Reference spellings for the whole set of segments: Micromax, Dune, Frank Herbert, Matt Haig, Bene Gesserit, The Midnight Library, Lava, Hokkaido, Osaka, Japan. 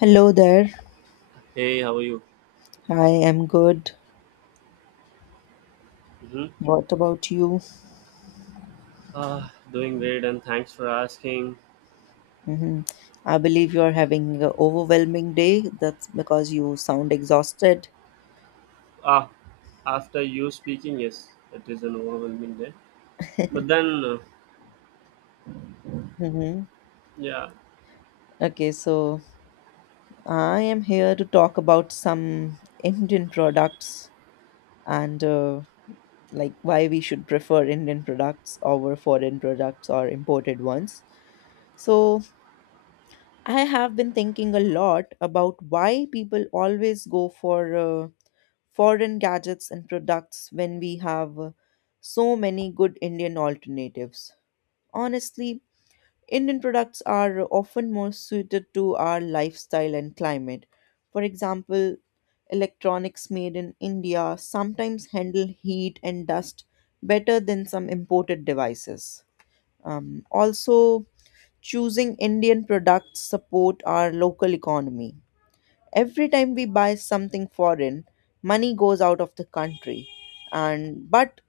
Hello there. Hey, how are you? I am good. Mm-hmm. What about you? Doing great, and thanks for asking. hmm I believe you're having an overwhelming day. That's because you sound exhausted. Ah, After you speaking, yes, it is an overwhelming day. But then, hmm yeah, Okay, so I am here to talk about some Indian products and like why we should prefer Indian products over foreign products or imported ones. So I have been thinking a lot about why people always go for uh, foreign gadgets and products when we have so many good Indian alternatives. Honestly, Indian products are often more suited to our lifestyle and climate. For example, electronics made in India sometimes handle heat and dust better than some imported devices. Also, choosing Indian products support our local economy. Every time we buy something foreign, money goes out of the country, and but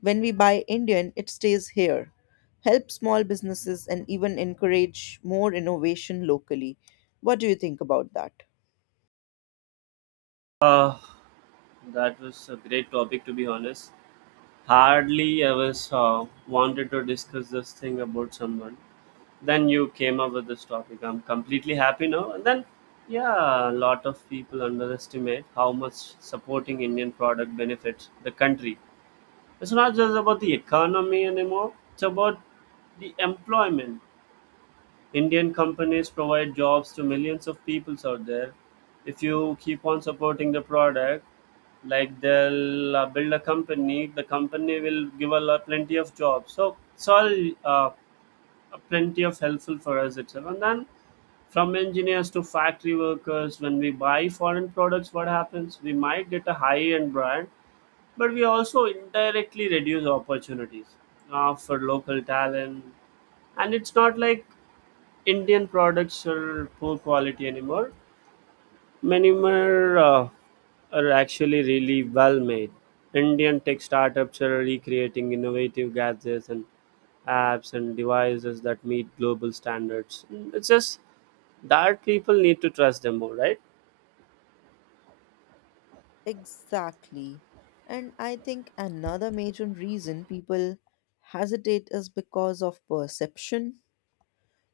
when we buy Indian, it stays here, help small businesses and even encourage more innovation locally. What do you think about that? ah, That was a great topic to be honest. Hardly I was wanted to discuss this thing about someone. Then you came up with this topic. I'm completely happy now. A lot of people underestimate how much supporting Indian product benefits the country. It's not just about the economy anymore, it's about the employment. Indian companies provide jobs to millions of peoples out there. If you keep on supporting the product, like they'll build a company, the company will give a lot, plenty of jobs. So it's all uh, plenty of helpful for us itself. And then from engineers to factory workers, when we buy foreign products, what happens? We might get a high end brand, but we also indirectly reduce opportunities for local talent. And it's not like Indian products are poor quality anymore. Many more are actually really well made. Indian tech startups are recreating innovative gadgets and apps and devices that meet global standards. It's just that people need to trust them more, right? Exactly. And I think another major reason people hesitate is because of perception.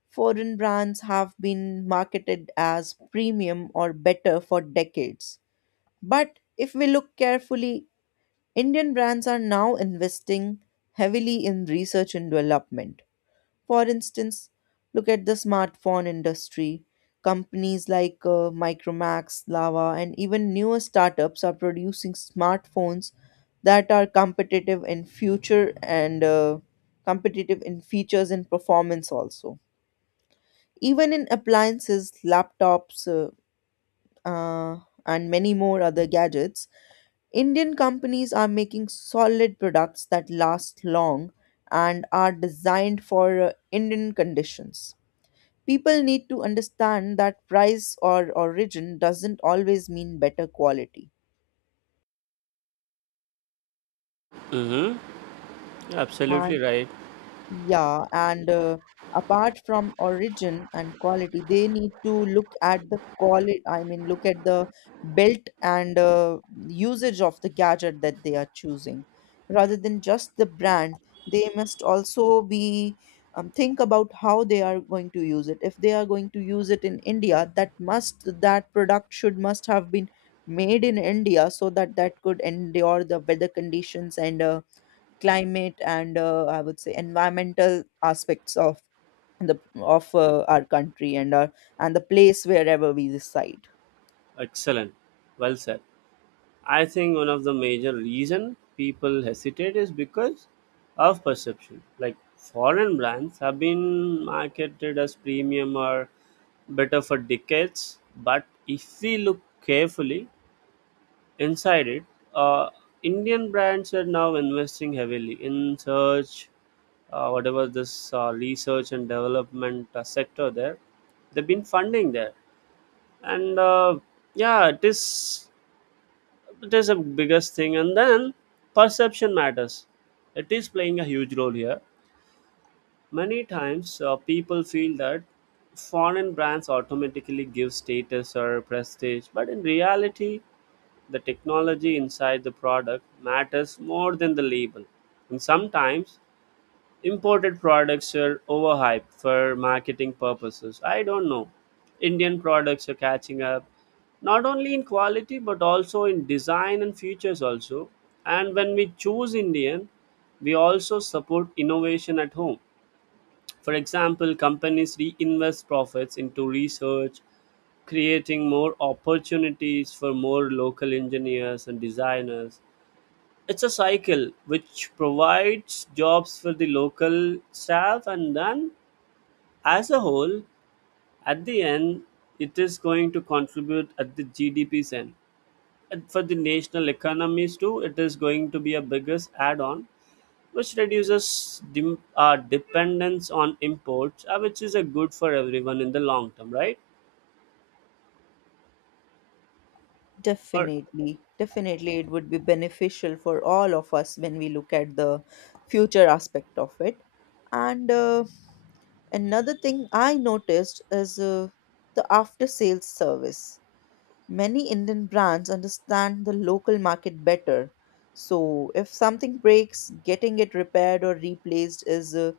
Foreign brands have been marketed as premium or better for decades. But if we look carefully, Indian brands are now investing heavily in research and development. For instance, look at the smartphone industry. Companies like Micromax, Lava, and even newer startups are producing smartphones that are competitive in future and competitive in features and performance also. Even in appliances, laptops, uh, and many more other gadgets, Indian companies are making solid products that last long and are designed for Indian conditions. People need to understand that price or origin doesn't always mean better quality. Mm-hmm. Absolutely And right. yeah, and apart from origin and quality, they need to look at the quality, I mean, look at the built and usage of the gadget that they are choosing. Rather than just the brand, they must also be, think about how they are going to use it. If they are going to use it in India, that must that product should must have been made in India so that that could endure the weather conditions and climate, and I would say environmental aspects of the of our country and our and the place wherever we reside. Excellent. Well said. I think one of the major reason people hesitate is because of perception. Like foreign brands have been marketed as premium or better for decades, but if we look carefully inside it, uh, Indian brands are now investing heavily in search, whatever this research and development sector there, they've been funding there, and uh, yeah, it is it is the biggest thing. And then perception matters, it is playing a huge role here. Many times people feel that foreign brands automatically give status or prestige, but in reality the technology inside the product matters more than the label. And sometimes imported products are overhyped for marketing purposes. I don't know. Indian products are catching up not only in quality but also in design and features also. And when we choose Indian, we also support innovation at home. For example, companies reinvest profits into research, creating more opportunities for more local engineers and designers. It's a cycle which provides jobs for the local staff, and then as a whole, at the end, it is going to contribute at the GDP's end. And for the national economies too, it is going to be a biggest add on, which reduces our dependence on imports, which is a good for everyone in the long term, right? Or Definitely, definitely, it would be beneficial for all of us when we look at the future aspect of it. And another thing I noticed is the after sales service. Many Indian brands understand the local market better. So, if something breaks, getting it repaired or replaced is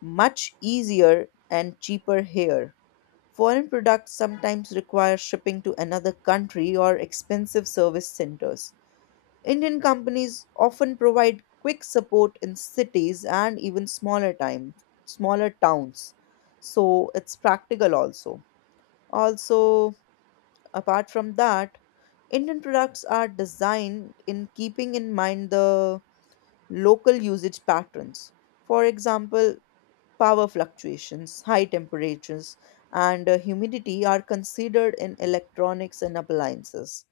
much easier and cheaper here. Foreign products sometimes require shipping to another country or expensive service centers. Indian companies often provide quick support in cities and even smaller time, smaller towns. So it's practical also. Also, apart from that, Indian products are designed in keeping in mind the local usage patterns. For example, power fluctuations, high temperatures, and humidity are considered in electronics and appliances.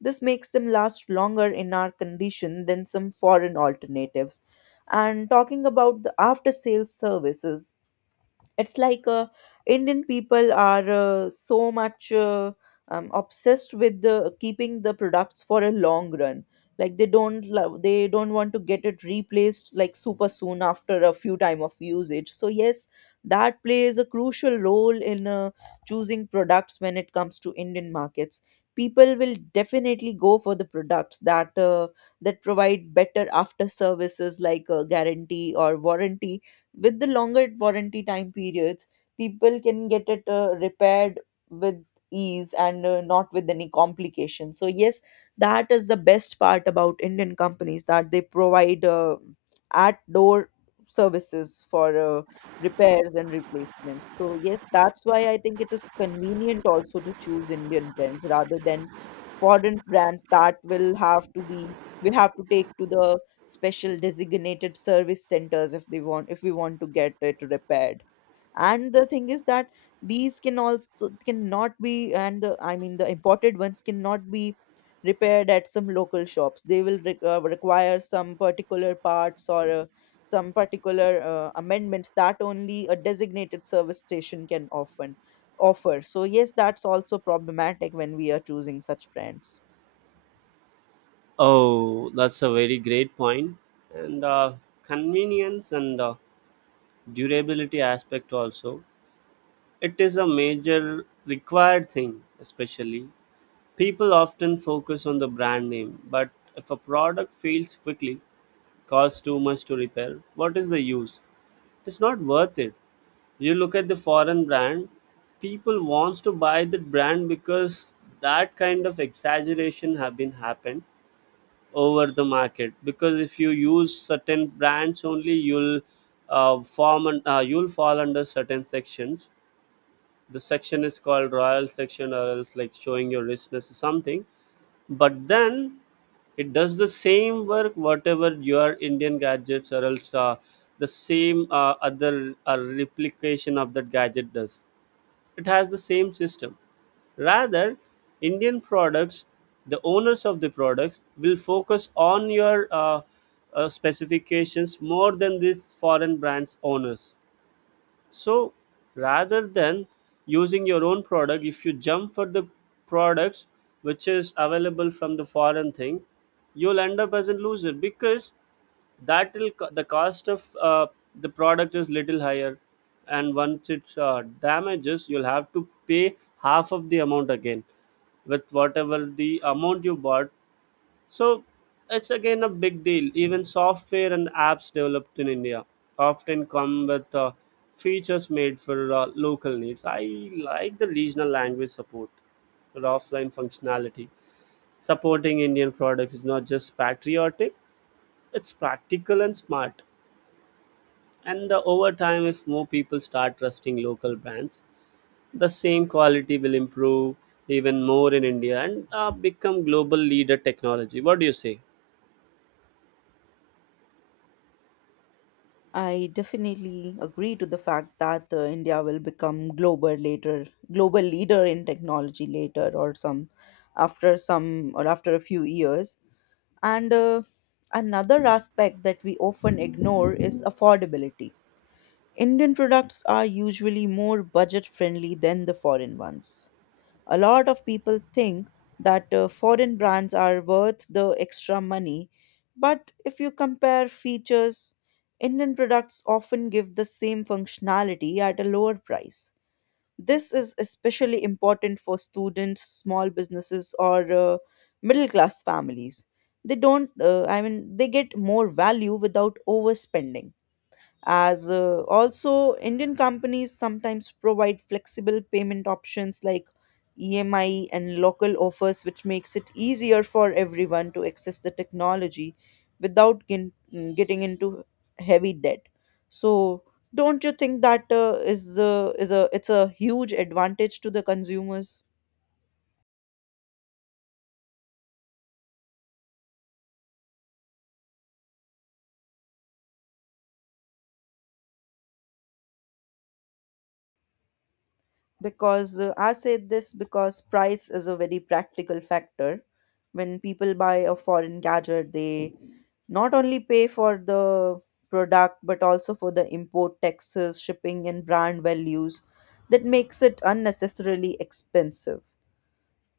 This makes them last longer in our condition than some foreign alternatives. And talking about the after sales services, it's like Indian people are so much obsessed with the, keeping the products for a long run. Like they don't love, they don't want to get it replaced like super soon after a few time of usage. So yes, that plays a crucial role in choosing products when it comes to Indian markets. People will definitely go for the products that that provide better after services like a guarantee or warranty. With the longer warranty time periods, people can get it repaired with ease and not with any complication. So yes, that is the best part about Indian companies that they provide at door services for repairs and replacements. So yes, that's why I think it is convenient also to choose Indian brands rather than foreign brands that will have to be we have to take to the special designated service centers if they want if we want to get it repaired. And the thing is that these can also cannot be and the, I mean the imported ones cannot be repaired at some local shops. They will require some particular parts or some particular amendments that only a designated service station can offer offer. So yes, that's also problematic when we are choosing such brands. oh, that's a very great point, and convenience and durability aspect also. It is a major required thing, especially. People often focus on the brand name, but if a product fails quickly, costs too much to repair, what is the use? It's not worth it. You look at the foreign brand, people wants to buy that brand because that kind of exaggeration have been happened over the market. Because if you use certain brands only, you'll form and you'll fall under certain sections. The section is called royal section, or else like showing your richness or something. But then it does the same work whatever your indian gadgets or else the same other replication of that gadget does. It has the same system. Rather, indian products, the owners of the products will focus on your specifications more than these foreign brands owners. So rather than using your own product, if you jump for the products which is available from the foreign thing, you'll end up as a loser, because that will the cost of the product is little higher, and once it's damages, you'll have to pay half of the amount again with whatever the amount you bought. So it's again a big deal. Even software and apps developed in India often come with features made for local needs. I like the regional language support or offline functionality. Supporting Indian products is not just patriotic, it's practical and smart. And over time, if more people start trusting local brands, the same quality will improve even more in India and become global leader technology. What do you say? I definitely agree to the fact that India will become global later, global leader in technology later, or some after some or after a few years. And another aspect that we often ignore is affordability. Indian products are usually more budget friendly than the foreign ones. A lot of people think that foreign brands are worth the extra money, but if you compare features, Indian products often give the same functionality at a lower price. This is especially important for students, small businesses, or middle class families. They don't, I mean, they get more value without overspending. As Also, Indian companies sometimes provide flexible payment options like EMI and local offers which makes it easier for everyone to access the technology without getting into heavy debt. So don't you think that is a it's a huge advantage to the consumers? Because I say this because price is a very practical factor. When people buy a foreign gadget, they not only pay for the product but also for the import taxes, shipping, and brand values that makes it unnecessarily expensive.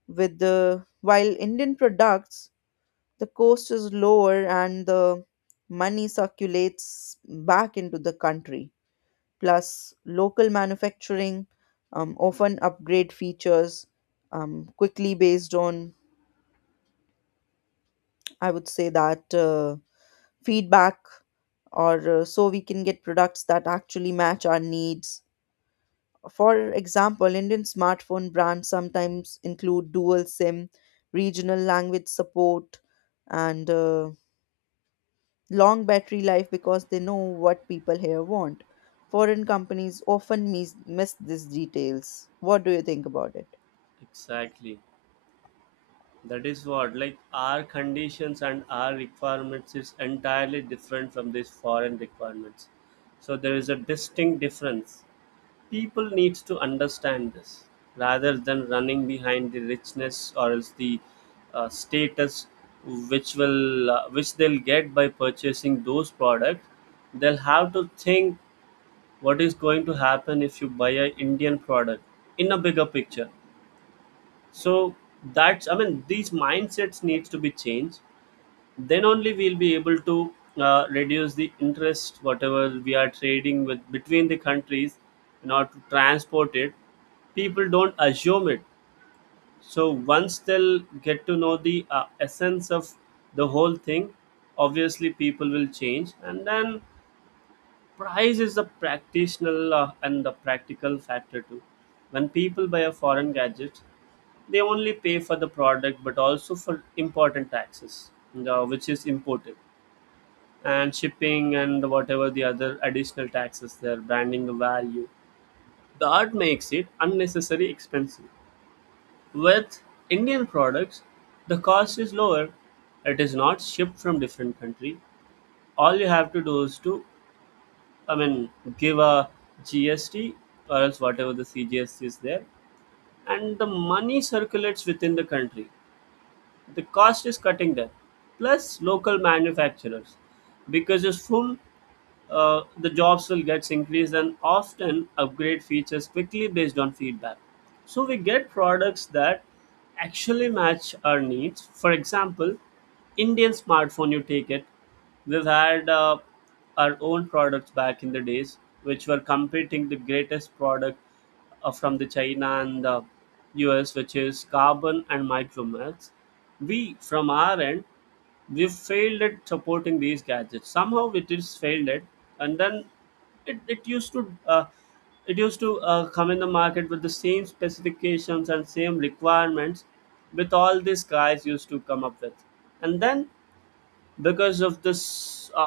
With the while Indian products, the cost is lower and the money circulates back into the country. Plus local manufacturing, often upgrade features quickly based on, I would say that feedback. Or so we can get products that actually match our needs. For example, Indian smartphone brands sometimes include dual SIM, regional language support, and long battery life because they know what people here want. Foreign companies often miss these details. What do you think about it? Exactly. That is what, like our conditions and our requirements is entirely different from these foreign requirements. So there is a distinct difference. People needs to understand this rather than running behind the richness, or else the status, which will which they'll get by purchasing those products. They'll have to think what is going to happen if you buy an Indian product in a bigger picture. So that's, I mean, these mindsets needs to be changed, then only we'll be able to reduce the interest whatever we are trading with between the countries in order to transport it. People don't assume it. So once they'll get to know the essence of the whole thing, obviously people will change. And then price is the practical and the practical factor too. When people buy a foreign gadget, they only pay for the product, but also for important taxes, which is imported, and shipping and whatever the other additional taxes there, branding the value. That makes it unnecessarily expensive. With Indian products, the cost is lower. It is not shipped from different country. All you have to do is to, I mean, give a GST or else whatever the CGST is there, and the money circulates within the country. The cost is cutting there. Plus local manufacturers, because it's full the jobs will get increased and often upgrade features quickly based on feedback. So we get products that actually match our needs. For example, Indian smartphone, you take it. We've had our own products back in the days, which were competing the greatest product from the China and the US, which is carbon and micromax. We, from our end, we've failed at supporting these gadgets somehow it is failed at. And then it, it used to come in the market with the same specifications and same requirements with all these guys used to come up with. And then, because of this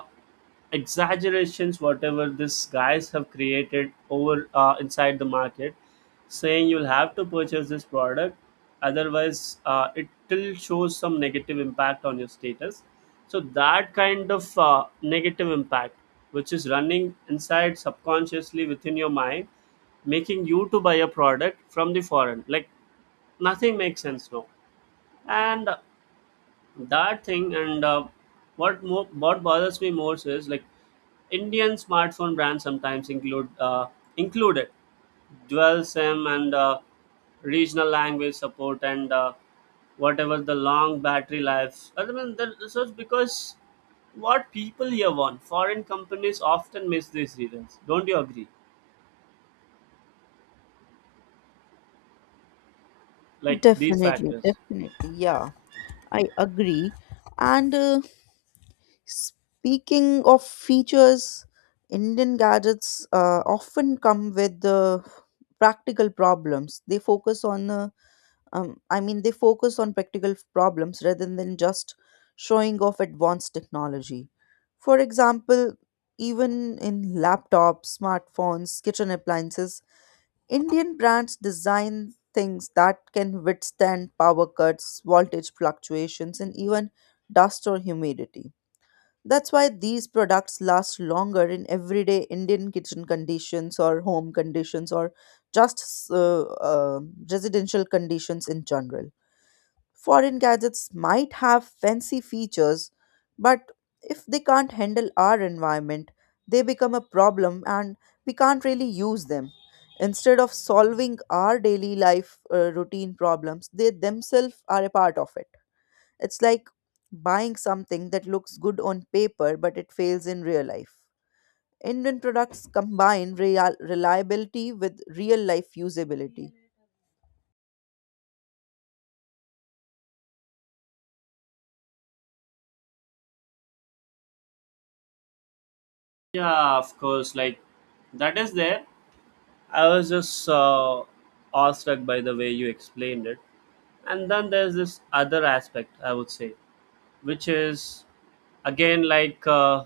exaggerations whatever these guys have created over inside the market, saying you'll have to purchase this product, otherwise it still shows some negative impact on your status. So that kind of negative impact, which is running inside subconsciously within your mind, making you to buy a product from the foreign, like nothing makes sense now. And that thing and What more what bothers me more so is like indian smartphone brands sometimes include included dual sim and regional language support and whatever the long battery life, I mean, that. So it's because what people here want, foreign companies often miss these reasons. Don't you agree, like these Definitely, factors? definitely. Yeah, I agree. And speaking of features, Indian gadgets often come with practical problems. They focus on I mean, they focus on practical problems rather than just showing off advanced technology. For example, even in laptops, smartphones, kitchen appliances, Indian brands design things that can withstand power cuts, voltage fluctuations, and even dust or humidity. That's why these products last longer in everyday Indian kitchen conditions or home conditions or just residential conditions in general. Foreign gadgets might have fancy features, but if they can't handle our environment, they become a problem and we can't really use them. Instead of solving our daily life routine problems, they themselves are a part of it. It's like buying something that looks good on paper but it fails in real life. Indian products combine reliability with real life usability. Yeah, of course, like that is there. I was just awestruck by the way you explained it. And then there's this other aspect, I would say, which is again like,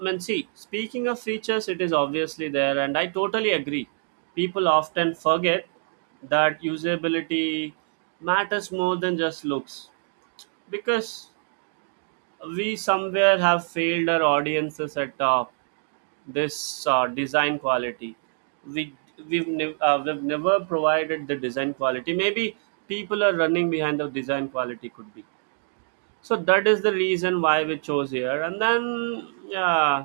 I mean, see, speaking of features, it is obviously there and I totally agree. People often forget that usability matters more than just looks, because we somewhere have failed our audiences at this design quality. We we've, nev- uh, we've never provided the design quality, maybe. People are running behind the design quality, could be. So that is the reason why we chose here. And then yeah,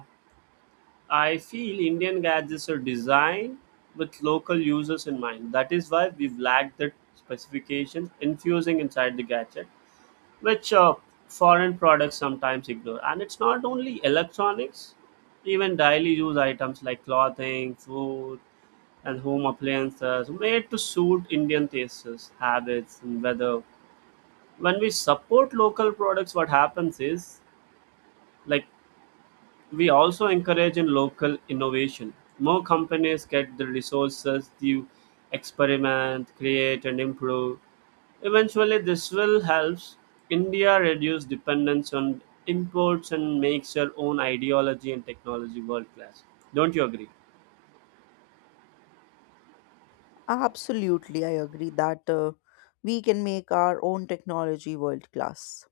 I feel indian gadgets are designed with local users in mind, that is why we've lacked the specifications infusing inside the gadget, which foreign products sometimes ignore. And it's not only electronics, even daily use items like clothing, food, and home appliances made to suit indian tastes, habits and weather. When we support local products, what happens is, like, we also encourage in local innovation. More companies get the resources to experiment, create, and improve. Eventually, this will help India reduce dependence on imports and makes their own ideology and technology world class. Don't you agree? Absolutely, I agree that we can make our own technology world class.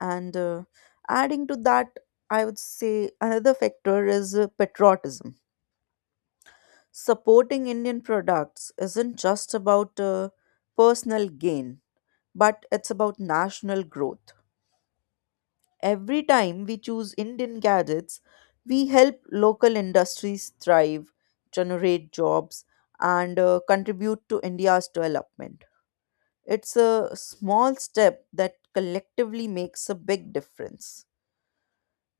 And adding to that, I would say another factor is patriotism. Supporting Indian products isn't just about personal gain, but it's about national growth. Every time we choose Indian gadgets, we help local industries thrive, generate jobs, and contribute to India's development. It's a small step that collectively makes a big difference.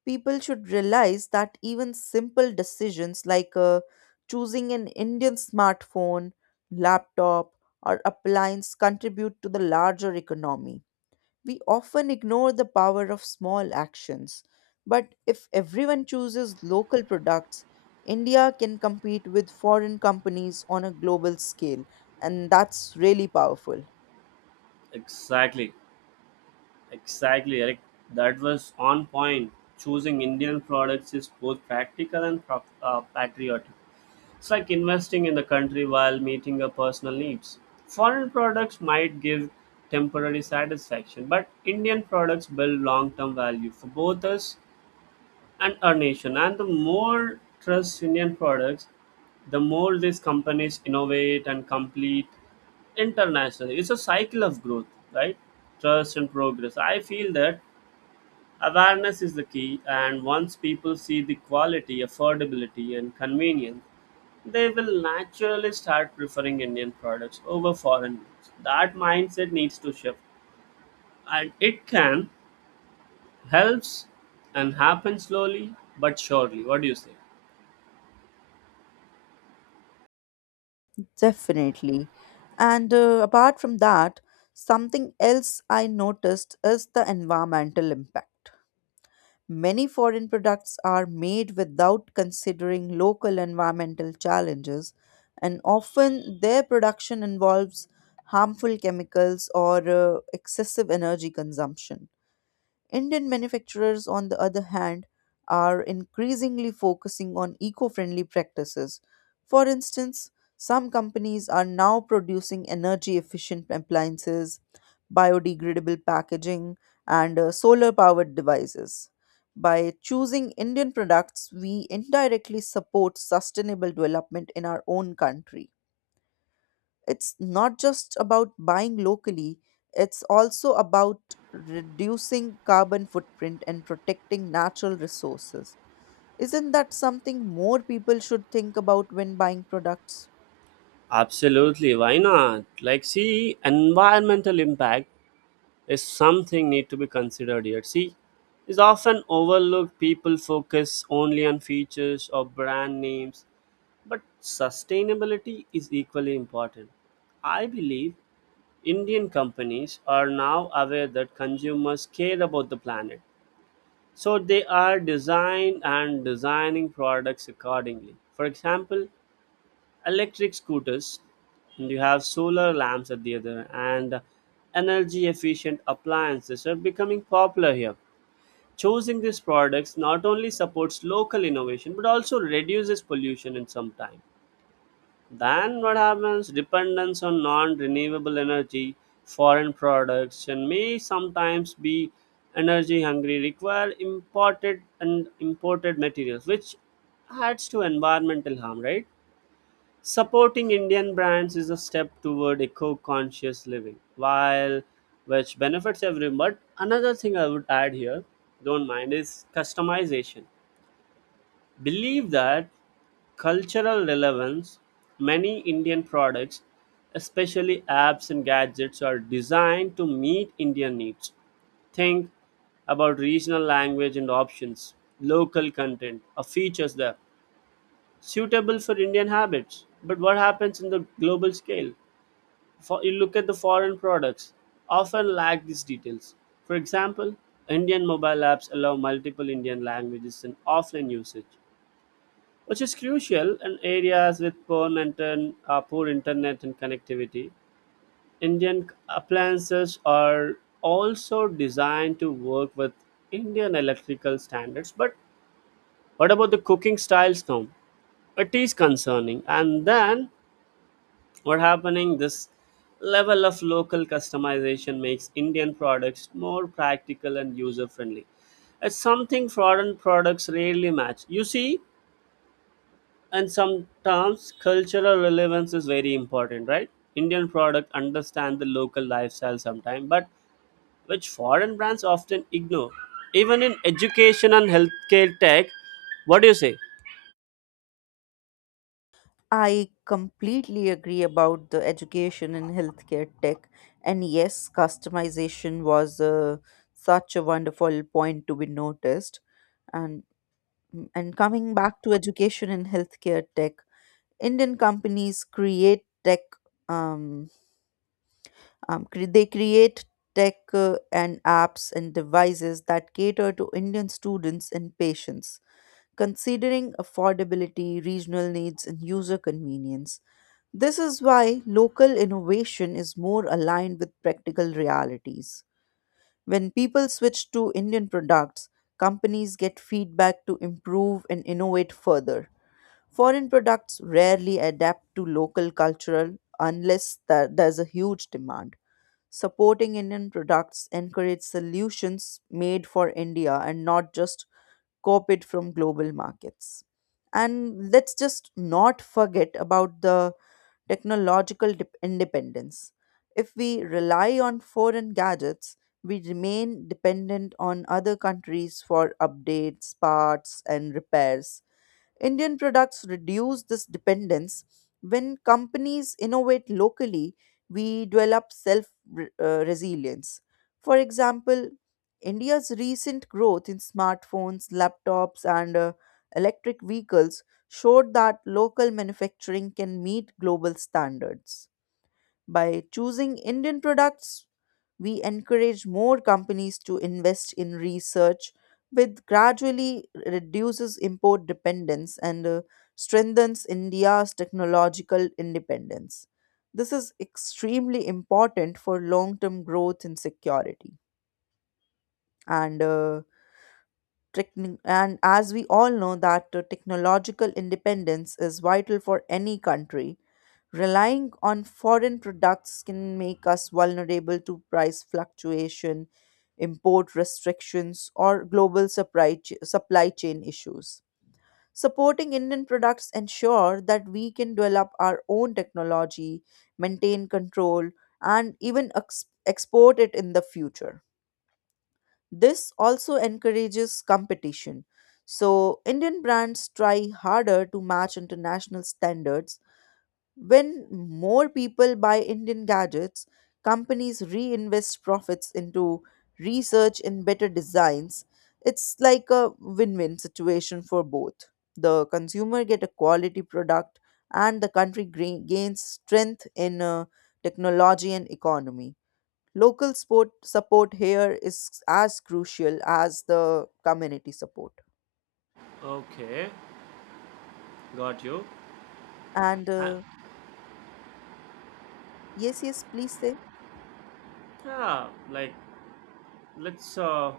People should realize that even simple decisions like choosing an Indian smartphone, laptop, or appliance contribute to the larger economy. We often ignore the power of small actions, but if everyone chooses local products, India can compete with foreign companies on a global scale, and that's really powerful. Exactly, exactly, Eric. That was on point. Choosing Indian products is both practical and patriotic. It's like investing in the country while meeting your personal needs. Foreign products might give temporary satisfaction, but Indian products build long term value for both us and our nation. And the more trust Indian products, the more these companies innovate and complete internationally. It's a cycle of growth, right? Trust and progress. I feel that awareness is the key, and once people see the quality, affordability, and convenience, they will naturally start preferring Indian products over foreign ones. That mindset needs to shift, and it can helps and happen slowly but surely. What do you say? Definitely. And apart from that, something else I noticed is the environmental impact. Many foreign products are made without considering local environmental challenges, and often their production involves harmful chemicals or excessive energy consumption. Indian manufacturers, on the other hand, are increasingly focusing on eco friendly practices. For instance, some companies are now producing energy efficient appliances, biodegradable packaging, and solar powered devices. By choosing Indian products, we indirectly support sustainable development in our own country. It's not just about buying locally, it's also about reducing carbon footprint and protecting natural resources. Isn't that something more people should think about when buying products? Absolutely, why not? Like, see, environmental impact is something need to be considered here. See, is often overlooked. People focus only on features or brand names. But sustainability is equally important. I believe Indian companies are now aware that consumers care about the planet. So they are designed and designing products accordingly. For example, electric scooters, and you have solar lamps at the other, and energy efficient appliances are becoming popular here. Choosing these products not only supports local innovation but also reduces pollution in some time, then what happens? Dependence on non renewable energy, foreign products, and may sometimes be energy hungry, require imported materials, which adds to environmental harm, right? Supporting Indian brands is a step toward eco conscious living, while which benefits everyone. But another thing I would add here, don't mind, is customization. Believe that cultural relevance, many Indian products, especially apps and gadgets, are designed to meet Indian needs. Think about regional language and options, local content, or features there suitable for Indian habits. But what happens in the global scale? For you look at the foreign products, often lack these details. For example, Indian mobile apps allow multiple Indian languages in offline usage, which is crucial in areas with poor, maintain, poor internet and connectivity. Indian appliances are also designed to work with Indian electrical standards. But what about the cooking styles now? It is concerning. And then what happening? This level of local customization makes Indian products more practical and user friendly. It's something foreign products rarely match. You see, and sometimes cultural relevance is very important, right? Indian product understand the local lifestyle sometimes, but which foreign brands often ignore, even in education and healthcare tech. What do you say? I completely agree about the education and healthcare tech. And yes, customization was such a wonderful point to be noticed. And and coming back to education and healthcare tech, Indian companies create tech, um, they create tech and apps and devices that cater to Indian students and patients, considering affordability, regional needs, and user convenience. This is why local innovation is more aligned with practical realities. When people switch to Indian products, companies get feedback to improve and innovate further. Foreign products rarely adapt to local cultural unless there's a huge demand. Supporting Indian products encourages solutions made for India and not just copied from global markets. And let's just not forget about the technological dep independence. If we rely on foreign gadgets, we remain dependent on other countries for updates, parts, and repairs. Indian products reduce this dependence. When companies innovate locally, we develop self resilience. For example, India's recent growth in smartphones, laptops, and electric vehicles showed that local manufacturing can meet global standards. By choosing Indian products, we encourage more companies to invest in research which gradually reduces import dependence and strengthens India's technological independence. This is extremely important for long term growth and security. And and as we all know that technological independence is vital for any country. Relying on foreign products can make us vulnerable to price fluctuation, import restrictions, or global supply chain issues. Supporting Indian products ensure that we can develop our own technology, maintain control, and even export it in the future. This also encourages competition. So, Indian brands try harder to match international standards. When more people buy Indian gadgets, companies reinvest profits into research and better designs. It's like a win-win situation for both. The consumer get a quality product and the country gains strength in technology and economy. Local sport support here is as crucial as the community support. Okay, got you. And And, yes, yes, please say. yeah, like, let's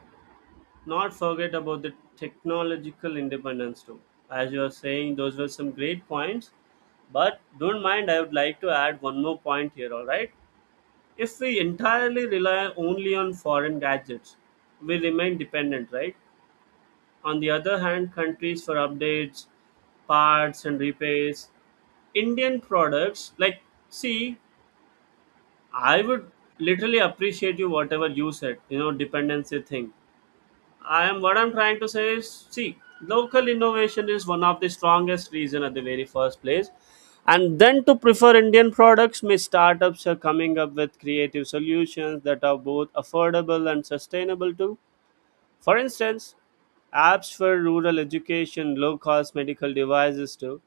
not forget about the technological independence too. As you are saying, those were some great points, but don't mind, I would like to add one more point here, all right? If we entirely rely only on foreign gadgets, we remain dependent, right? On the other hand, countries for updates, parts, and repairs, Indian products, like, see, I would literally appreciate you whatever you said, you know, dependency thing. I am, what I'm trying to say is, see, local innovation is one of the strongest reason at the very first place. And then to prefer Indian products, may startups are coming up with creative solutions that are both affordable and sustainable too. For instance, apps for rural education, low cost medical devices too,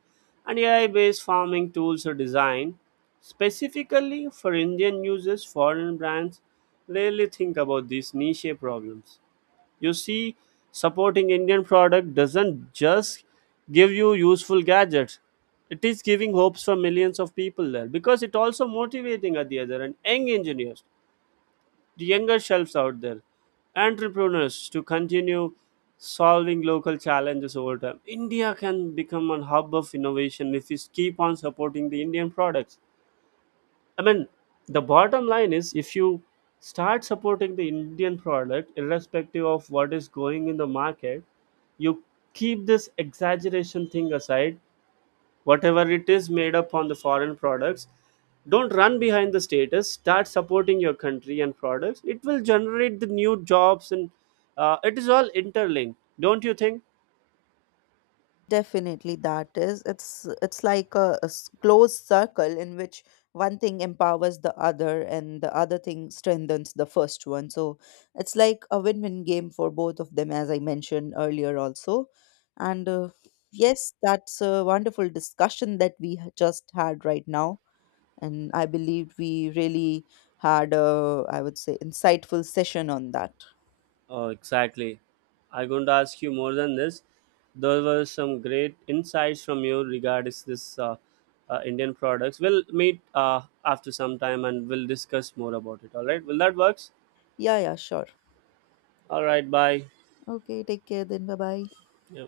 and AI based farming tools are designed specifically for Indian users. Foreign brands rarely think about these niche problems. You see, supporting Indian product doesn't just give you useful gadgets. It is giving hopes for millions of people there because it also motivating at the other end young engineers, the younger shelves out there, entrepreneurs to continue solving local challenges over time. India can become a hub of innovation if we keep on supporting the Indian products. I mean, the bottom line is, if you start supporting the Indian product, irrespective of what is going in the market, you keep this exaggeration thing aside, whatever it is made up on the foreign products. Don't run behind the status. Start supporting your country and products. It will generate the new jobs, and it is all interlinked, don't you think? Definitely that is. It's like a, closed circle in which one thing empowers the other and the other thing strengthens the first one. So it's like a win-win game for both of them, as I mentioned earlier also. And yes, that's a wonderful discussion that we just had right now. And I believe we really had a, I would say, insightful session on that. Oh, exactly. I'm going to ask you more than this. There were some great insights from you regarding this Indian products. We'll meet after some time and we'll discuss more about it. All right. Will that works? Yeah, yeah, sure. All right. Bye. Okay, take care then. Bye bye. Yeah.